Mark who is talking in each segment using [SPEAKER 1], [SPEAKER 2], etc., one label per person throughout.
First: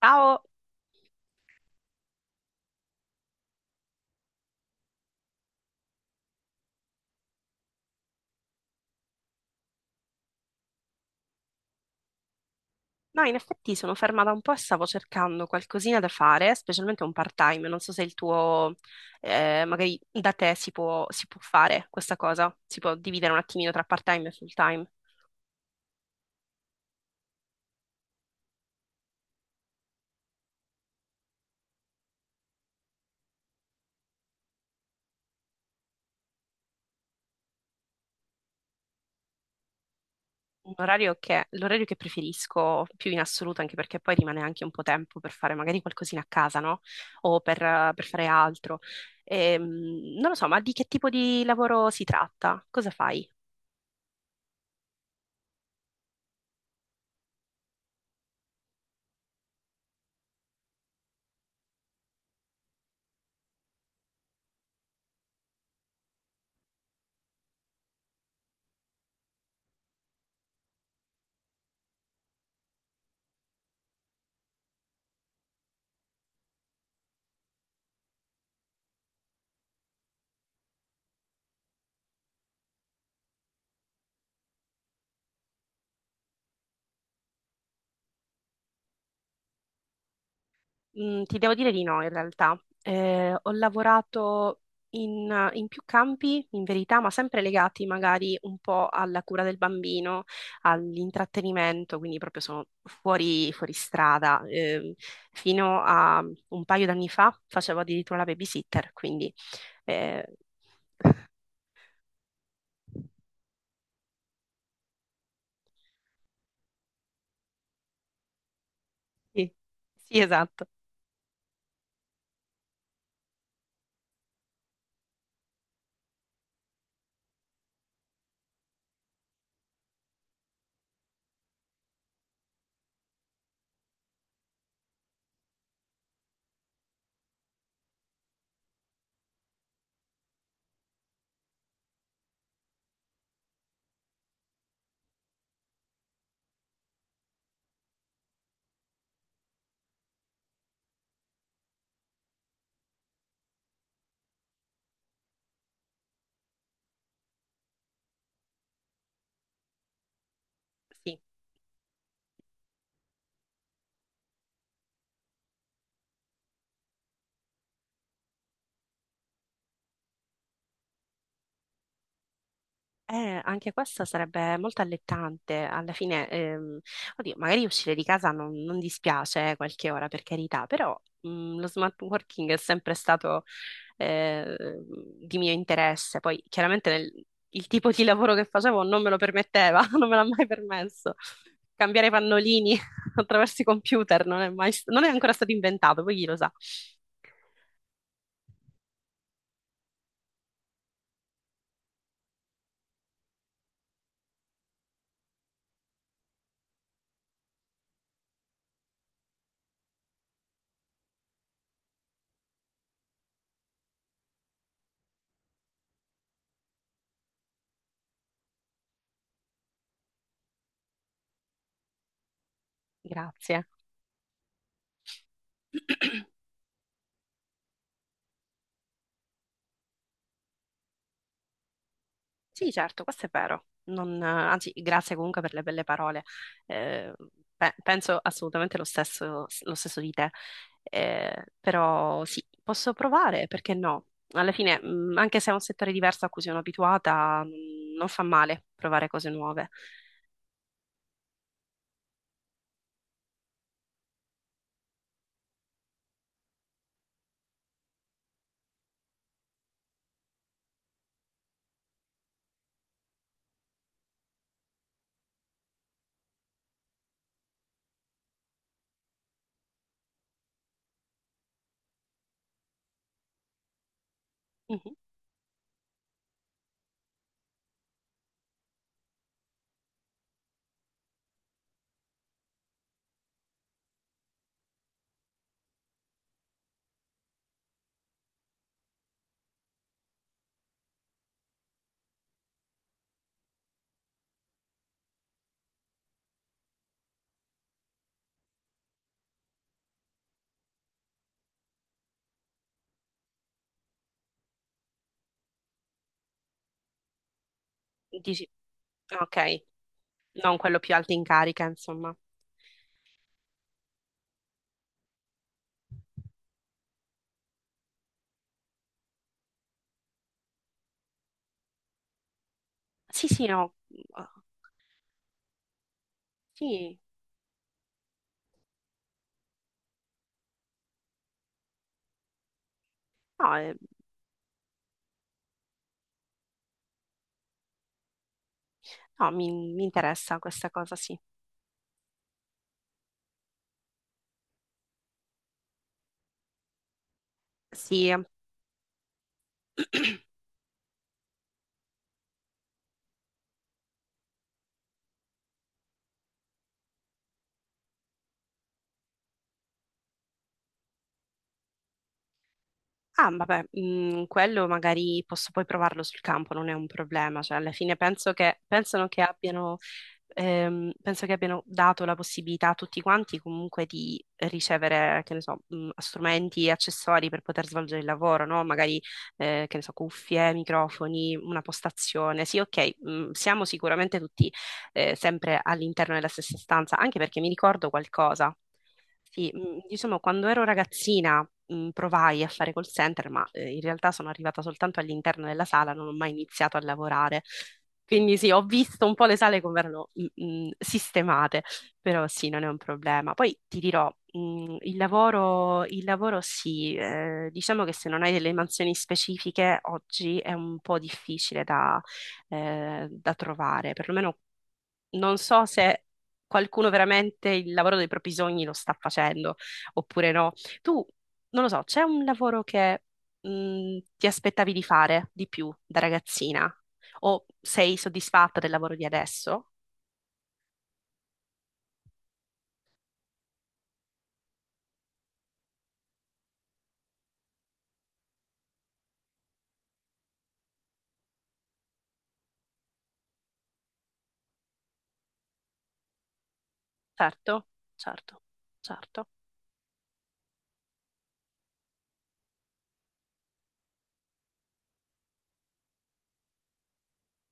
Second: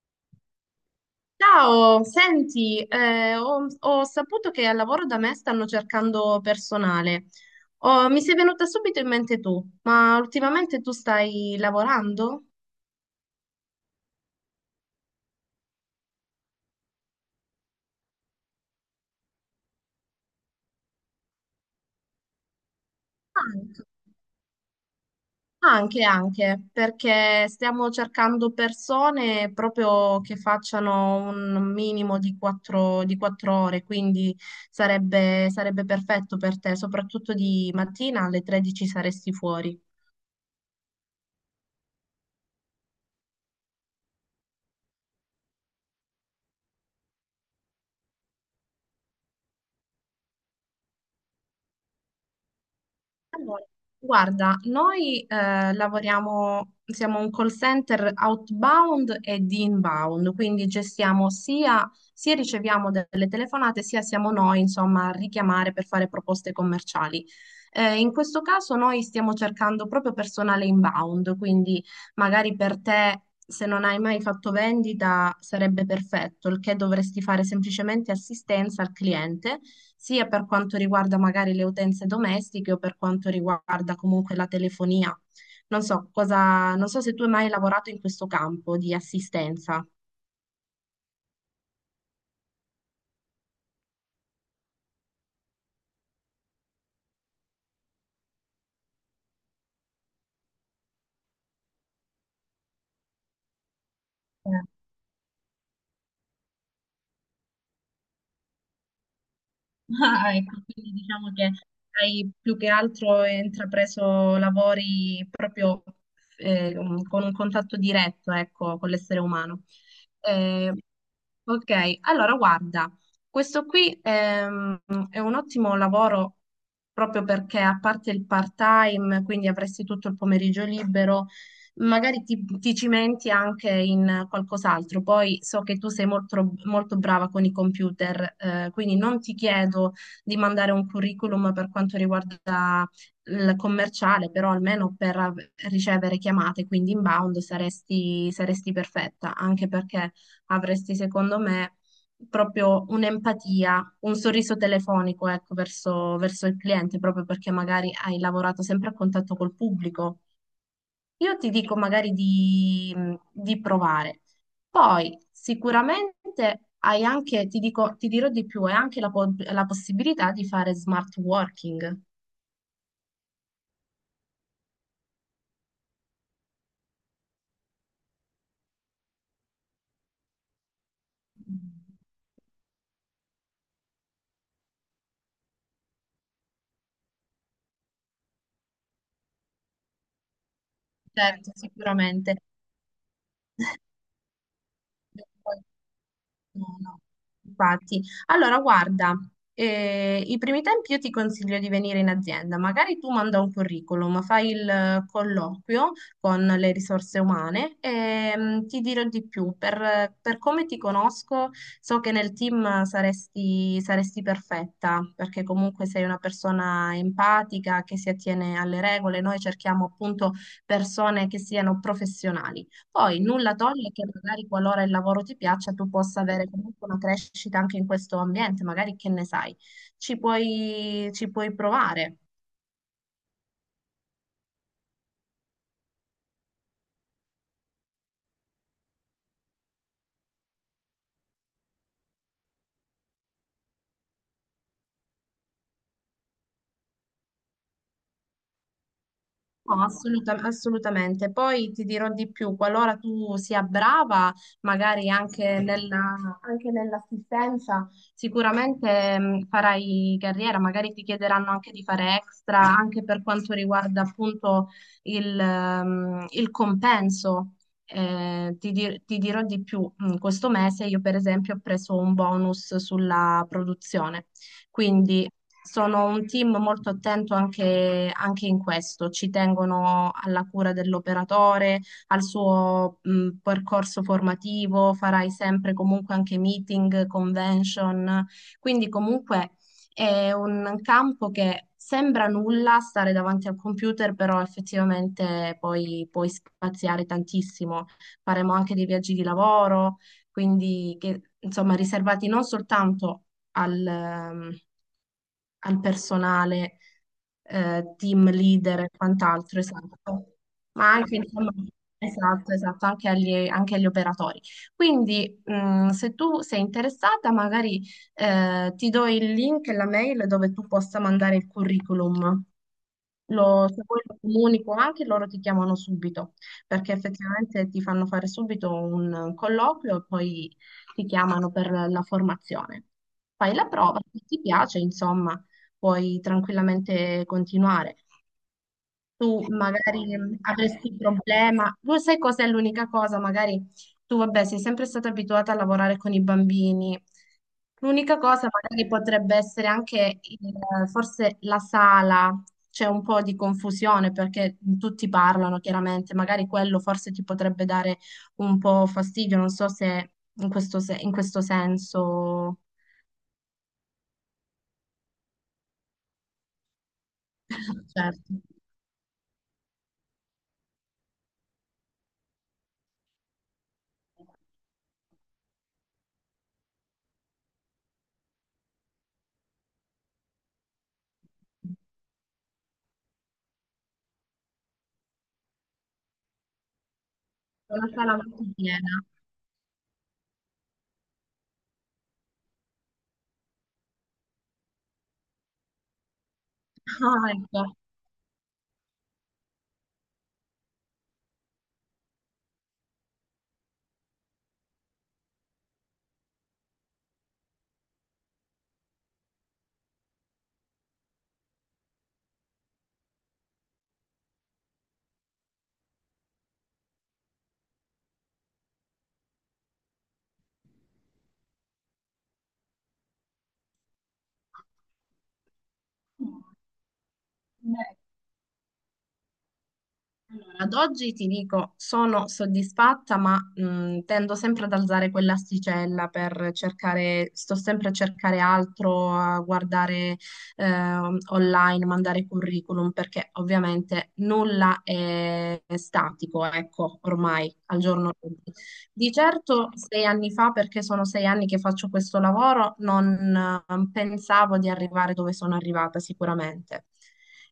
[SPEAKER 1] Ciao!
[SPEAKER 2] Ciao, senti, ho saputo che al lavoro da me stanno cercando personale. Oh, mi sei venuta subito in mente tu, ma ultimamente tu stai lavorando?
[SPEAKER 1] No, in effetti sono fermata un po' e stavo cercando qualcosina da fare, specialmente un part-time. Non so se il tuo, magari da te si può fare questa cosa, si può dividere un attimino
[SPEAKER 2] Anche,
[SPEAKER 1] tra part-time e full-time.
[SPEAKER 2] anche, perché stiamo cercando persone proprio che facciano un minimo di quattro ore, quindi sarebbe perfetto per te, soprattutto di mattina alle 13 saresti fuori.
[SPEAKER 1] L'orario che preferisco più in assoluto, anche perché poi rimane anche un po' tempo per fare magari qualcosina a casa, no? O per, per fare altro. Non lo so, ma di che tipo di lavoro si tratta? Cosa fai?
[SPEAKER 2] Allora, guarda, noi lavoriamo, siamo un call center outbound e di inbound, quindi gestiamo sia riceviamo delle telefonate, sia siamo noi, insomma, a richiamare per fare proposte commerciali. In questo caso noi stiamo cercando proprio personale inbound, quindi magari per te, se non hai mai fatto vendita, sarebbe perfetto, il che dovresti fare semplicemente assistenza al cliente, sia per quanto riguarda magari le utenze domestiche o per quanto riguarda comunque la telefonia. Non so cosa, non so se tu hai mai lavorato in questo campo di assistenza.
[SPEAKER 1] Mm, ti devo dire di no, in realtà. Ho lavorato in più campi, in verità, ma sempre legati magari un po' alla cura del bambino, all'intrattenimento, quindi proprio sono fuori strada. Fino a un paio d'anni fa facevo addirittura la babysitter, quindi eh,
[SPEAKER 2] Ah, ecco, quindi diciamo che hai più che altro intrapreso lavori proprio eh, con un contatto diretto, ecco, con l'essere
[SPEAKER 1] sì,
[SPEAKER 2] umano.
[SPEAKER 1] sì, esatto.
[SPEAKER 2] Eh, ok, allora guarda, questo qui è un ottimo lavoro proprio perché a parte il part-time, quindi avresti tutto il pomeriggio libero, magari ti cimenti anche in qualcos'altro. Poi so che tu sei molto, molto brava con i computer, quindi non ti chiedo di mandare un curriculum per quanto riguarda il commerciale, però almeno per ricevere chiamate, quindi inbound saresti perfetta, anche perché avresti, secondo me, proprio un'empatia, un sorriso telefonico, ecco, verso il cliente, proprio perché magari hai lavorato sempre a contatto col pubblico.
[SPEAKER 1] Sì.
[SPEAKER 2] Io ti dico magari di provare. Poi sicuramente hai anche, ti dico, ti dirò di più, hai anche la possibilità di fare smart working.
[SPEAKER 1] Anche questa sarebbe molto allettante. Alla fine, oddio, magari uscire di casa non dispiace qualche ora, per carità, però lo smart working è sempre stato eh, di mio interesse. Poi, chiaramente, il tipo di lavoro che facevo non me lo permetteva, non me l'ha mai permesso.
[SPEAKER 2] Certo,
[SPEAKER 1] Cambiare
[SPEAKER 2] sicuramente.
[SPEAKER 1] pannolini attraverso i computer non è ancora stato inventato, poi chi lo sa.
[SPEAKER 2] No, no, infatti. Allora, guarda, i primi tempi io ti consiglio di venire in azienda, magari tu manda un curriculum, fai il colloquio con le risorse umane e mm, ti dirò di più, per come ti conosco so che nel team saresti perfetta, perché comunque sei una persona empatica che si attiene alle regole, noi cerchiamo appunto persone che siano professionali. Poi nulla
[SPEAKER 1] Grazie.
[SPEAKER 2] toglie che magari qualora il lavoro ti piaccia, tu possa avere comunque una crescita anche in questo ambiente, magari che ne sai, ci puoi provare.
[SPEAKER 1] Sì, certo, questo è vero. Anzi, grazie comunque per le belle parole. Eh, penso assolutamente lo stesso di te. Però sì, posso provare, perché no? Alla fine, anche se è un settore diverso a cui sono abituata, non fa male provare cose nuove.
[SPEAKER 2] No, assolutamente. Poi ti dirò di più, qualora tu sia brava, magari anche nell'assistenza, sicuramente farai carriera, magari ti chiederanno anche di fare extra, anche per quanto riguarda appunto il compenso. Ti dirò di più, questo mese io per esempio ho preso un bonus sulla produzione.
[SPEAKER 1] Mhm.
[SPEAKER 2] Quindi sono un team molto attento anche in questo, ci tengono alla cura dell'operatore, al suo percorso formativo, farai sempre comunque anche meeting, convention, quindi comunque è un campo che sembra nulla stare davanti al computer, però effettivamente poi puoi spaziare tantissimo. Faremo anche dei viaggi di lavoro, quindi che, insomma riservati non soltanto al, ehm, al personale, team
[SPEAKER 1] Dici,
[SPEAKER 2] leader e quant'altro,
[SPEAKER 1] ok,
[SPEAKER 2] esatto.
[SPEAKER 1] non quello
[SPEAKER 2] Ma
[SPEAKER 1] più alto
[SPEAKER 2] anche,
[SPEAKER 1] in
[SPEAKER 2] insomma,
[SPEAKER 1] carica, insomma.
[SPEAKER 2] esatto, esatto, anche agli operatori. Quindi, se tu sei interessata, magari, ti do il link e la mail dove tu possa mandare il curriculum.
[SPEAKER 1] Sì, sì, no.
[SPEAKER 2] Se poi lo comunico anche, loro ti chiamano subito, perché
[SPEAKER 1] Sì,
[SPEAKER 2] effettivamente ti fanno fare subito un colloquio e poi ti chiamano per la formazione. Fai
[SPEAKER 1] no,
[SPEAKER 2] la prova, se ti piace, insomma, puoi tranquillamente continuare
[SPEAKER 1] no,
[SPEAKER 2] tu
[SPEAKER 1] mi
[SPEAKER 2] magari
[SPEAKER 1] interessa questa
[SPEAKER 2] avresti
[SPEAKER 1] cosa,
[SPEAKER 2] un
[SPEAKER 1] sì.
[SPEAKER 2] problema. Tu sai cos'è l'unica cosa? Magari tu, vabbè, sei sempre stata abituata a lavorare con i bambini.
[SPEAKER 1] Sì.
[SPEAKER 2] L'unica cosa magari potrebbe essere anche forse la sala. C'è un po' di confusione perché tutti parlano chiaramente, magari quello forse ti potrebbe dare un po' fastidio, non so se in questo, in questo senso,
[SPEAKER 1] Ah, vabbè, mm, quello magari posso poi provarlo sul campo, non è un problema. Cioè, alla fine
[SPEAKER 2] certo.
[SPEAKER 1] pensano che abbiano, penso che abbiano dato la possibilità a tutti quanti comunque di ricevere, che ne so, mm, strumenti e accessori per poter svolgere il lavoro, no? Magari, che ne so, cuffie, microfoni, una postazione. Sì, ok, mm, siamo sicuramente tutti, sempre all'interno della stessa stanza, anche perché mi
[SPEAKER 2] È una
[SPEAKER 1] ricordo
[SPEAKER 2] sala molto
[SPEAKER 1] qualcosa.
[SPEAKER 2] piena.
[SPEAKER 1] Sì, diciamo, quando ero ragazzina, provai a fare call center, ma in realtà sono arrivata soltanto all'interno della sala, non ho mai iniziato a
[SPEAKER 2] Ah,
[SPEAKER 1] lavorare.
[SPEAKER 2] ecco.
[SPEAKER 1] Quindi sì, ho visto un po' le sale come erano sistemate, però sì, non è un problema. Poi ti dirò, il lavoro sì, diciamo che se non hai delle mansioni specifiche oggi è un po' difficile da, da trovare, perlomeno non so se qualcuno veramente il lavoro dei propri sogni lo sta facendo oppure no. Tu, non lo so, c'è un lavoro che ti aspettavi di fare di più da ragazzina? O sei soddisfatta del lavoro di adesso?
[SPEAKER 2] Allora, ad oggi ti dico, sono soddisfatta, ma tendo sempre ad alzare quell'asticella per cercare, sto sempre a cercare altro, a guardare online, mandare curriculum, perché ovviamente nulla è statico, ecco, ormai
[SPEAKER 1] Certo,
[SPEAKER 2] al giorno
[SPEAKER 1] certo,
[SPEAKER 2] d'oggi. Di
[SPEAKER 1] certo.
[SPEAKER 2] certo 6 anni fa, perché sono 6 anni che faccio questo lavoro, non pensavo di arrivare dove sono arrivata sicuramente,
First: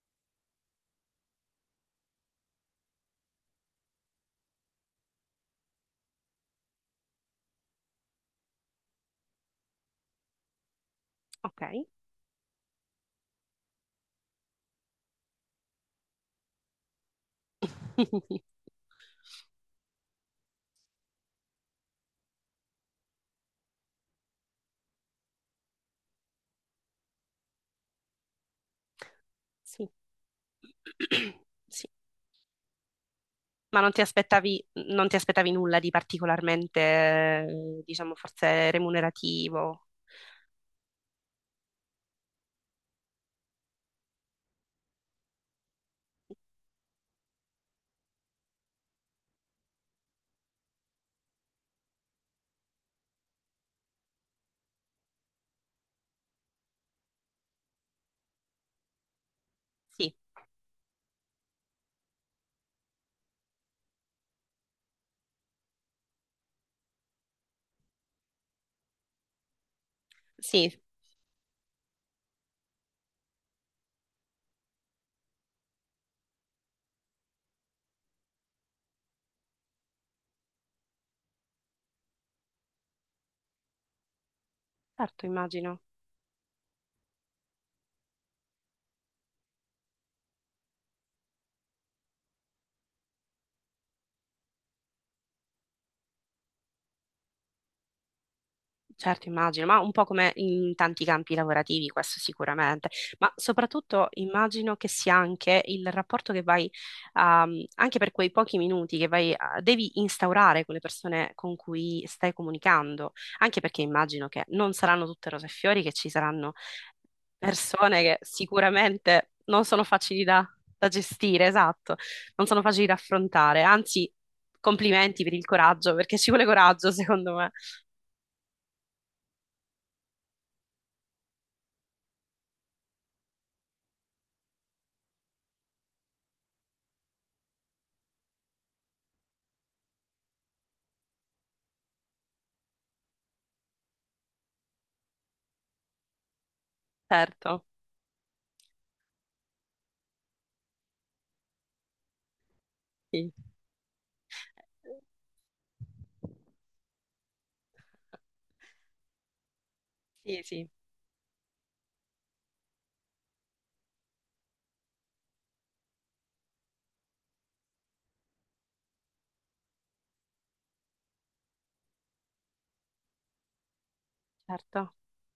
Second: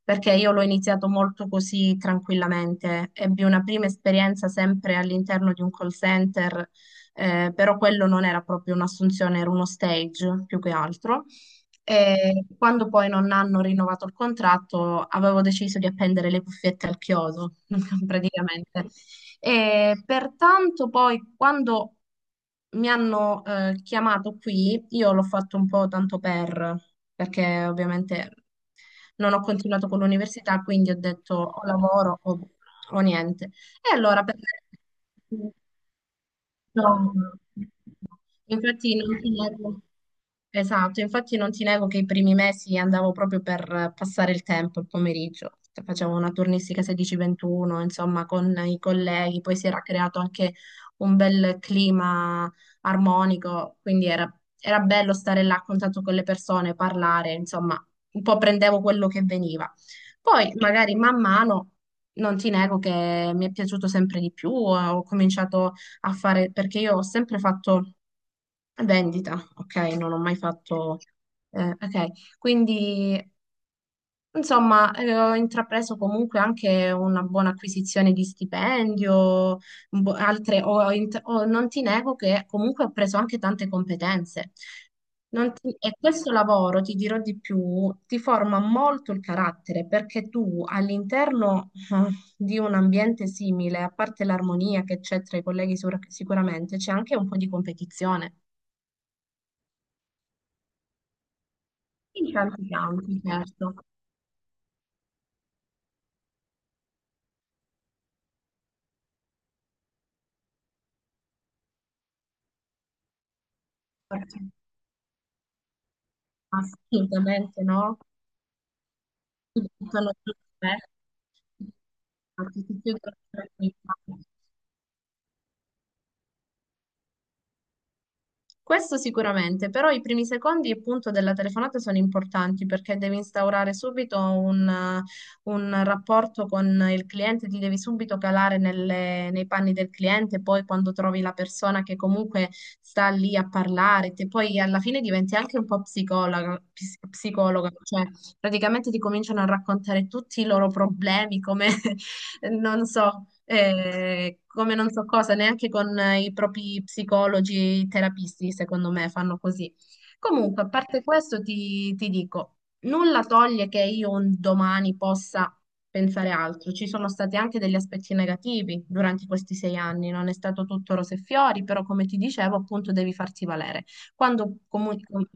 [SPEAKER 2] perché io l'ho iniziato molto così tranquillamente. Ebbi una prima esperienza sempre all'interno di un call center, però quello non era proprio un'assunzione, era uno stage più che altro.
[SPEAKER 1] Ok.
[SPEAKER 2] E quando poi non hanno rinnovato il contratto, avevo deciso di appendere le cuffiette al chiodo, praticamente. E pertanto poi quando mi hanno chiamato qui, io l'ho fatto un po' tanto per, perché ovviamente non ho
[SPEAKER 1] Sì.
[SPEAKER 2] continuato con l'università, quindi ho detto o
[SPEAKER 1] Sì.
[SPEAKER 2] lavoro o niente.
[SPEAKER 1] Ma
[SPEAKER 2] E allora per...
[SPEAKER 1] non ti aspettavi nulla di particolarmente,
[SPEAKER 2] No, no, no,
[SPEAKER 1] diciamo, forse
[SPEAKER 2] infatti non ti nego,
[SPEAKER 1] remunerativo?
[SPEAKER 2] esatto, infatti non ti nego che i primi mesi andavo proprio per passare il tempo, il pomeriggio. Cioè, facevo una turnistica 16-21, insomma, con i colleghi, poi si era creato anche un bel clima armonico, quindi era bello stare là a contatto con le persone, parlare, insomma, un po' prendevo quello che veniva.
[SPEAKER 1] Sì,
[SPEAKER 2] Poi magari man mano, non ti nego che mi è piaciuto sempre di più, ho cominciato a fare, perché io ho sempre fatto vendita, ok? Non ho mai
[SPEAKER 1] sì.
[SPEAKER 2] fatto, ok? Quindi insomma, ho intrapreso comunque anche una buona acquisizione di stipendio, un po' altre, non ti nego che comunque ho preso anche tante competenze.
[SPEAKER 1] Certo,
[SPEAKER 2] Non ti-
[SPEAKER 1] immagino,
[SPEAKER 2] E questo lavoro, ti dirò di più, ti forma molto il carattere perché tu all'interno di un ambiente simile, a parte l'armonia che c'è tra i colleghi sicuramente, c'è anche un po' di competizione.
[SPEAKER 1] certo, immagino, ma un po' come in tanti campi lavorativi, questo
[SPEAKER 2] In tanti
[SPEAKER 1] sicuramente,
[SPEAKER 2] campi,
[SPEAKER 1] ma
[SPEAKER 2] certo.
[SPEAKER 1] soprattutto immagino che sia anche il rapporto che vai, anche per quei pochi minuti che vai, a- devi instaurare con le persone con cui stai comunicando, anche perché immagino che non saranno tutte rose e fiori, che ci saranno
[SPEAKER 2] Assolutamente no.
[SPEAKER 1] persone che sicuramente non sono
[SPEAKER 2] Buttano
[SPEAKER 1] facili
[SPEAKER 2] giù
[SPEAKER 1] da,
[SPEAKER 2] le
[SPEAKER 1] da gestire, esatto, non
[SPEAKER 2] offerte,
[SPEAKER 1] sono
[SPEAKER 2] ti
[SPEAKER 1] facili da
[SPEAKER 2] chiudono le
[SPEAKER 1] affrontare, anzi,
[SPEAKER 2] telefonate.
[SPEAKER 1] complimenti per il coraggio, perché ci vuole coraggio, secondo me.
[SPEAKER 2] Questo sicuramente, però i primi secondi appunto della telefonata sono importanti perché devi instaurare subito un rapporto con il cliente, ti devi subito calare nei panni del cliente, poi quando trovi la persona che comunque sta lì a parlare, poi alla fine diventi anche un po' psicologa,
[SPEAKER 1] Certo,
[SPEAKER 2] psicologa, cioè praticamente ti cominciano a raccontare tutti i loro problemi, come non so,
[SPEAKER 1] sì.
[SPEAKER 2] come non so cosa, neanche con i propri psicologi, terapisti, secondo me, fanno così.
[SPEAKER 1] Sì,
[SPEAKER 2] Comunque,
[SPEAKER 1] sì,
[SPEAKER 2] a parte questo, ti dico, nulla toglie che io un domani possa pensare altro. Ci sono stati anche degli aspetti negativi durante questi 6 anni, non è stato tutto rose e fiori, però come ti dicevo, appunto, devi farti valere. Quando
[SPEAKER 1] certo,
[SPEAKER 2] comunque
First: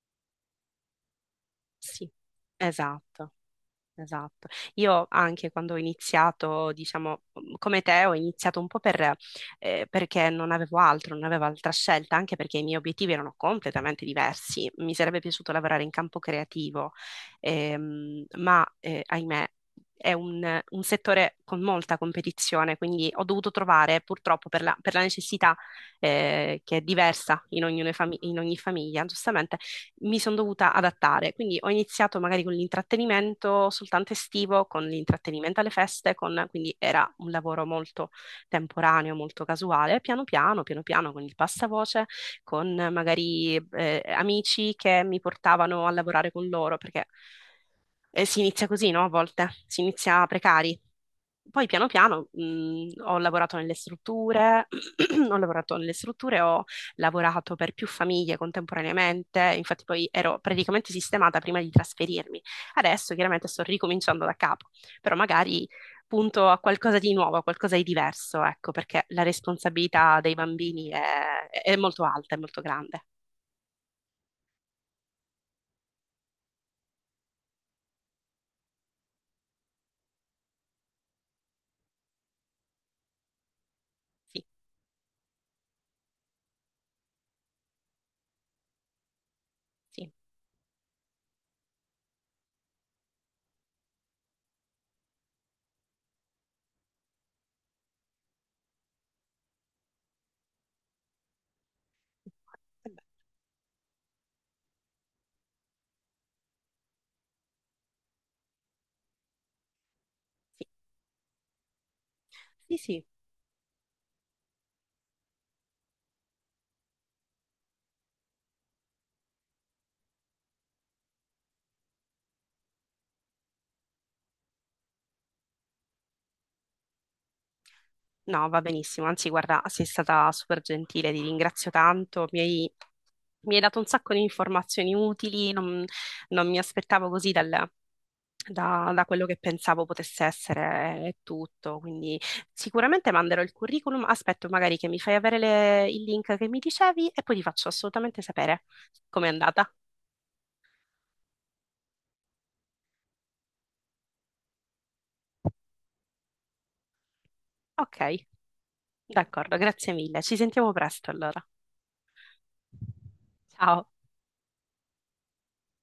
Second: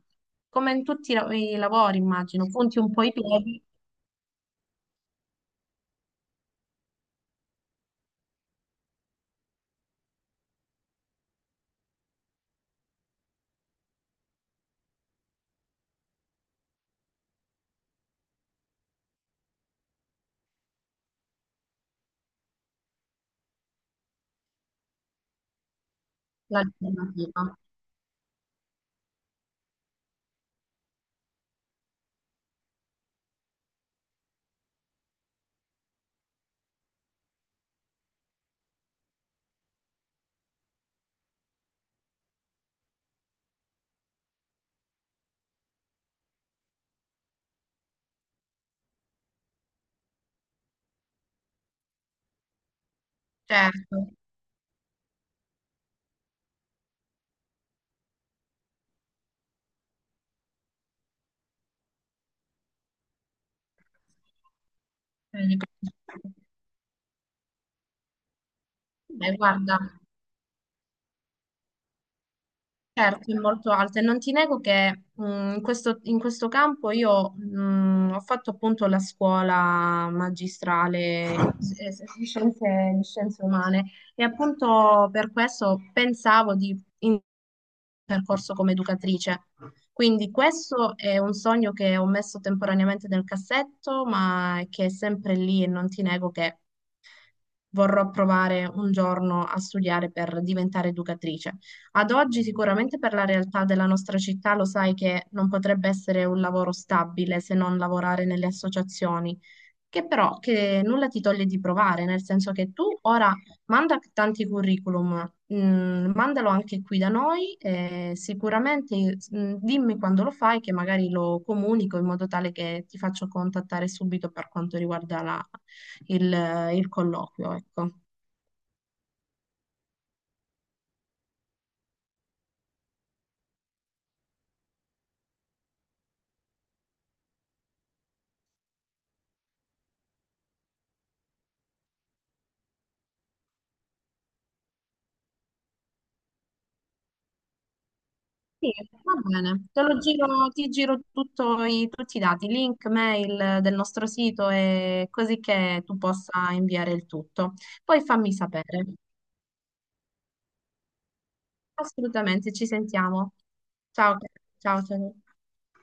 [SPEAKER 2] come in tutti i lavori,
[SPEAKER 1] sì,
[SPEAKER 2] immagino, punti un po' i
[SPEAKER 1] esatto.
[SPEAKER 2] piedi,
[SPEAKER 1] Esatto. Io anche quando ho iniziato, diciamo, mhmm, come te, ho iniziato un po' per, perché non avevo altro, non avevo altra scelta, anche perché i miei obiettivi erano completamente diversi. Mi sarebbe piaciuto lavorare in campo creativo, ma ahimè è un settore con molta competizione, quindi ho dovuto trovare, purtroppo, per la necessità, che è diversa
[SPEAKER 2] l'alternativa.
[SPEAKER 1] in ognuno in ogni famiglia, giustamente mi sono dovuta adattare. Quindi ho iniziato magari con l'intrattenimento soltanto estivo, con l'intrattenimento alle feste, quindi era un lavoro molto temporaneo, molto casuale. Piano piano, piano piano, con il passavoce, con magari amici che mi portavano a lavorare con loro, perché si inizia così, no? A volte si inizia precari. Poi piano piano ho lavorato nelle
[SPEAKER 2] Certo.
[SPEAKER 1] strutture, ho lavorato nelle strutture, ho lavorato per più famiglie contemporaneamente, infatti poi ero praticamente sistemata prima di trasferirmi. Adesso chiaramente sto ricominciando da capo, però magari punto a qualcosa di nuovo, a qualcosa di diverso, ecco, perché la
[SPEAKER 2] Beh, guarda.
[SPEAKER 1] responsabilità dei bambini è molto alta, è molto grande.
[SPEAKER 2] Certo, è molto alta e non ti nego che in questo campo io ho fatto appunto la scuola magistrale di scienze umane e
[SPEAKER 1] Sì,
[SPEAKER 2] appunto per questo pensavo di percorso come educatrice.
[SPEAKER 1] sì.
[SPEAKER 2] Quindi questo è un sogno che ho messo temporaneamente nel cassetto, ma che è sempre lì e non ti nego che vorrò provare un giorno a studiare per diventare educatrice. Ad oggi
[SPEAKER 1] Eh
[SPEAKER 2] sicuramente
[SPEAKER 1] beh.
[SPEAKER 2] per la realtà della nostra città lo sai che non potrebbe essere un lavoro stabile se non lavorare nelle associazioni, che però
[SPEAKER 1] Sì,
[SPEAKER 2] che nulla ti toglie di provare, nel senso che
[SPEAKER 1] sì,
[SPEAKER 2] tu
[SPEAKER 1] sì.
[SPEAKER 2] ora manda tanti curriculum, mandalo anche qui da noi, e sicuramente dimmi quando lo fai che magari lo comunico in modo tale che ti faccio contattare subito per quanto riguarda il, il colloquio, ecco.
[SPEAKER 1] No, va benissimo, anzi guarda, sei stata super gentile, ti ringrazio tanto, mi hai dato un sacco di informazioni utili, non mi aspettavo così da, da quello che pensavo potesse essere tutto, quindi sicuramente manderò il curriculum, aspetto magari che mi fai avere il link che mi dicevi e poi ti faccio assolutamente sapere
[SPEAKER 2] Sì, va
[SPEAKER 1] com'è
[SPEAKER 2] bene,
[SPEAKER 1] andata.
[SPEAKER 2] te lo giro, ti giro tutto tutti i dati, link, mail del nostro sito e così che tu possa inviare il tutto. Poi
[SPEAKER 1] Ok,
[SPEAKER 2] fammi sapere.
[SPEAKER 1] d'accordo, grazie mille, ci sentiamo presto allora.
[SPEAKER 2] Assolutamente, ci sentiamo.
[SPEAKER 1] Ciao.
[SPEAKER 2] Ciao, ciao.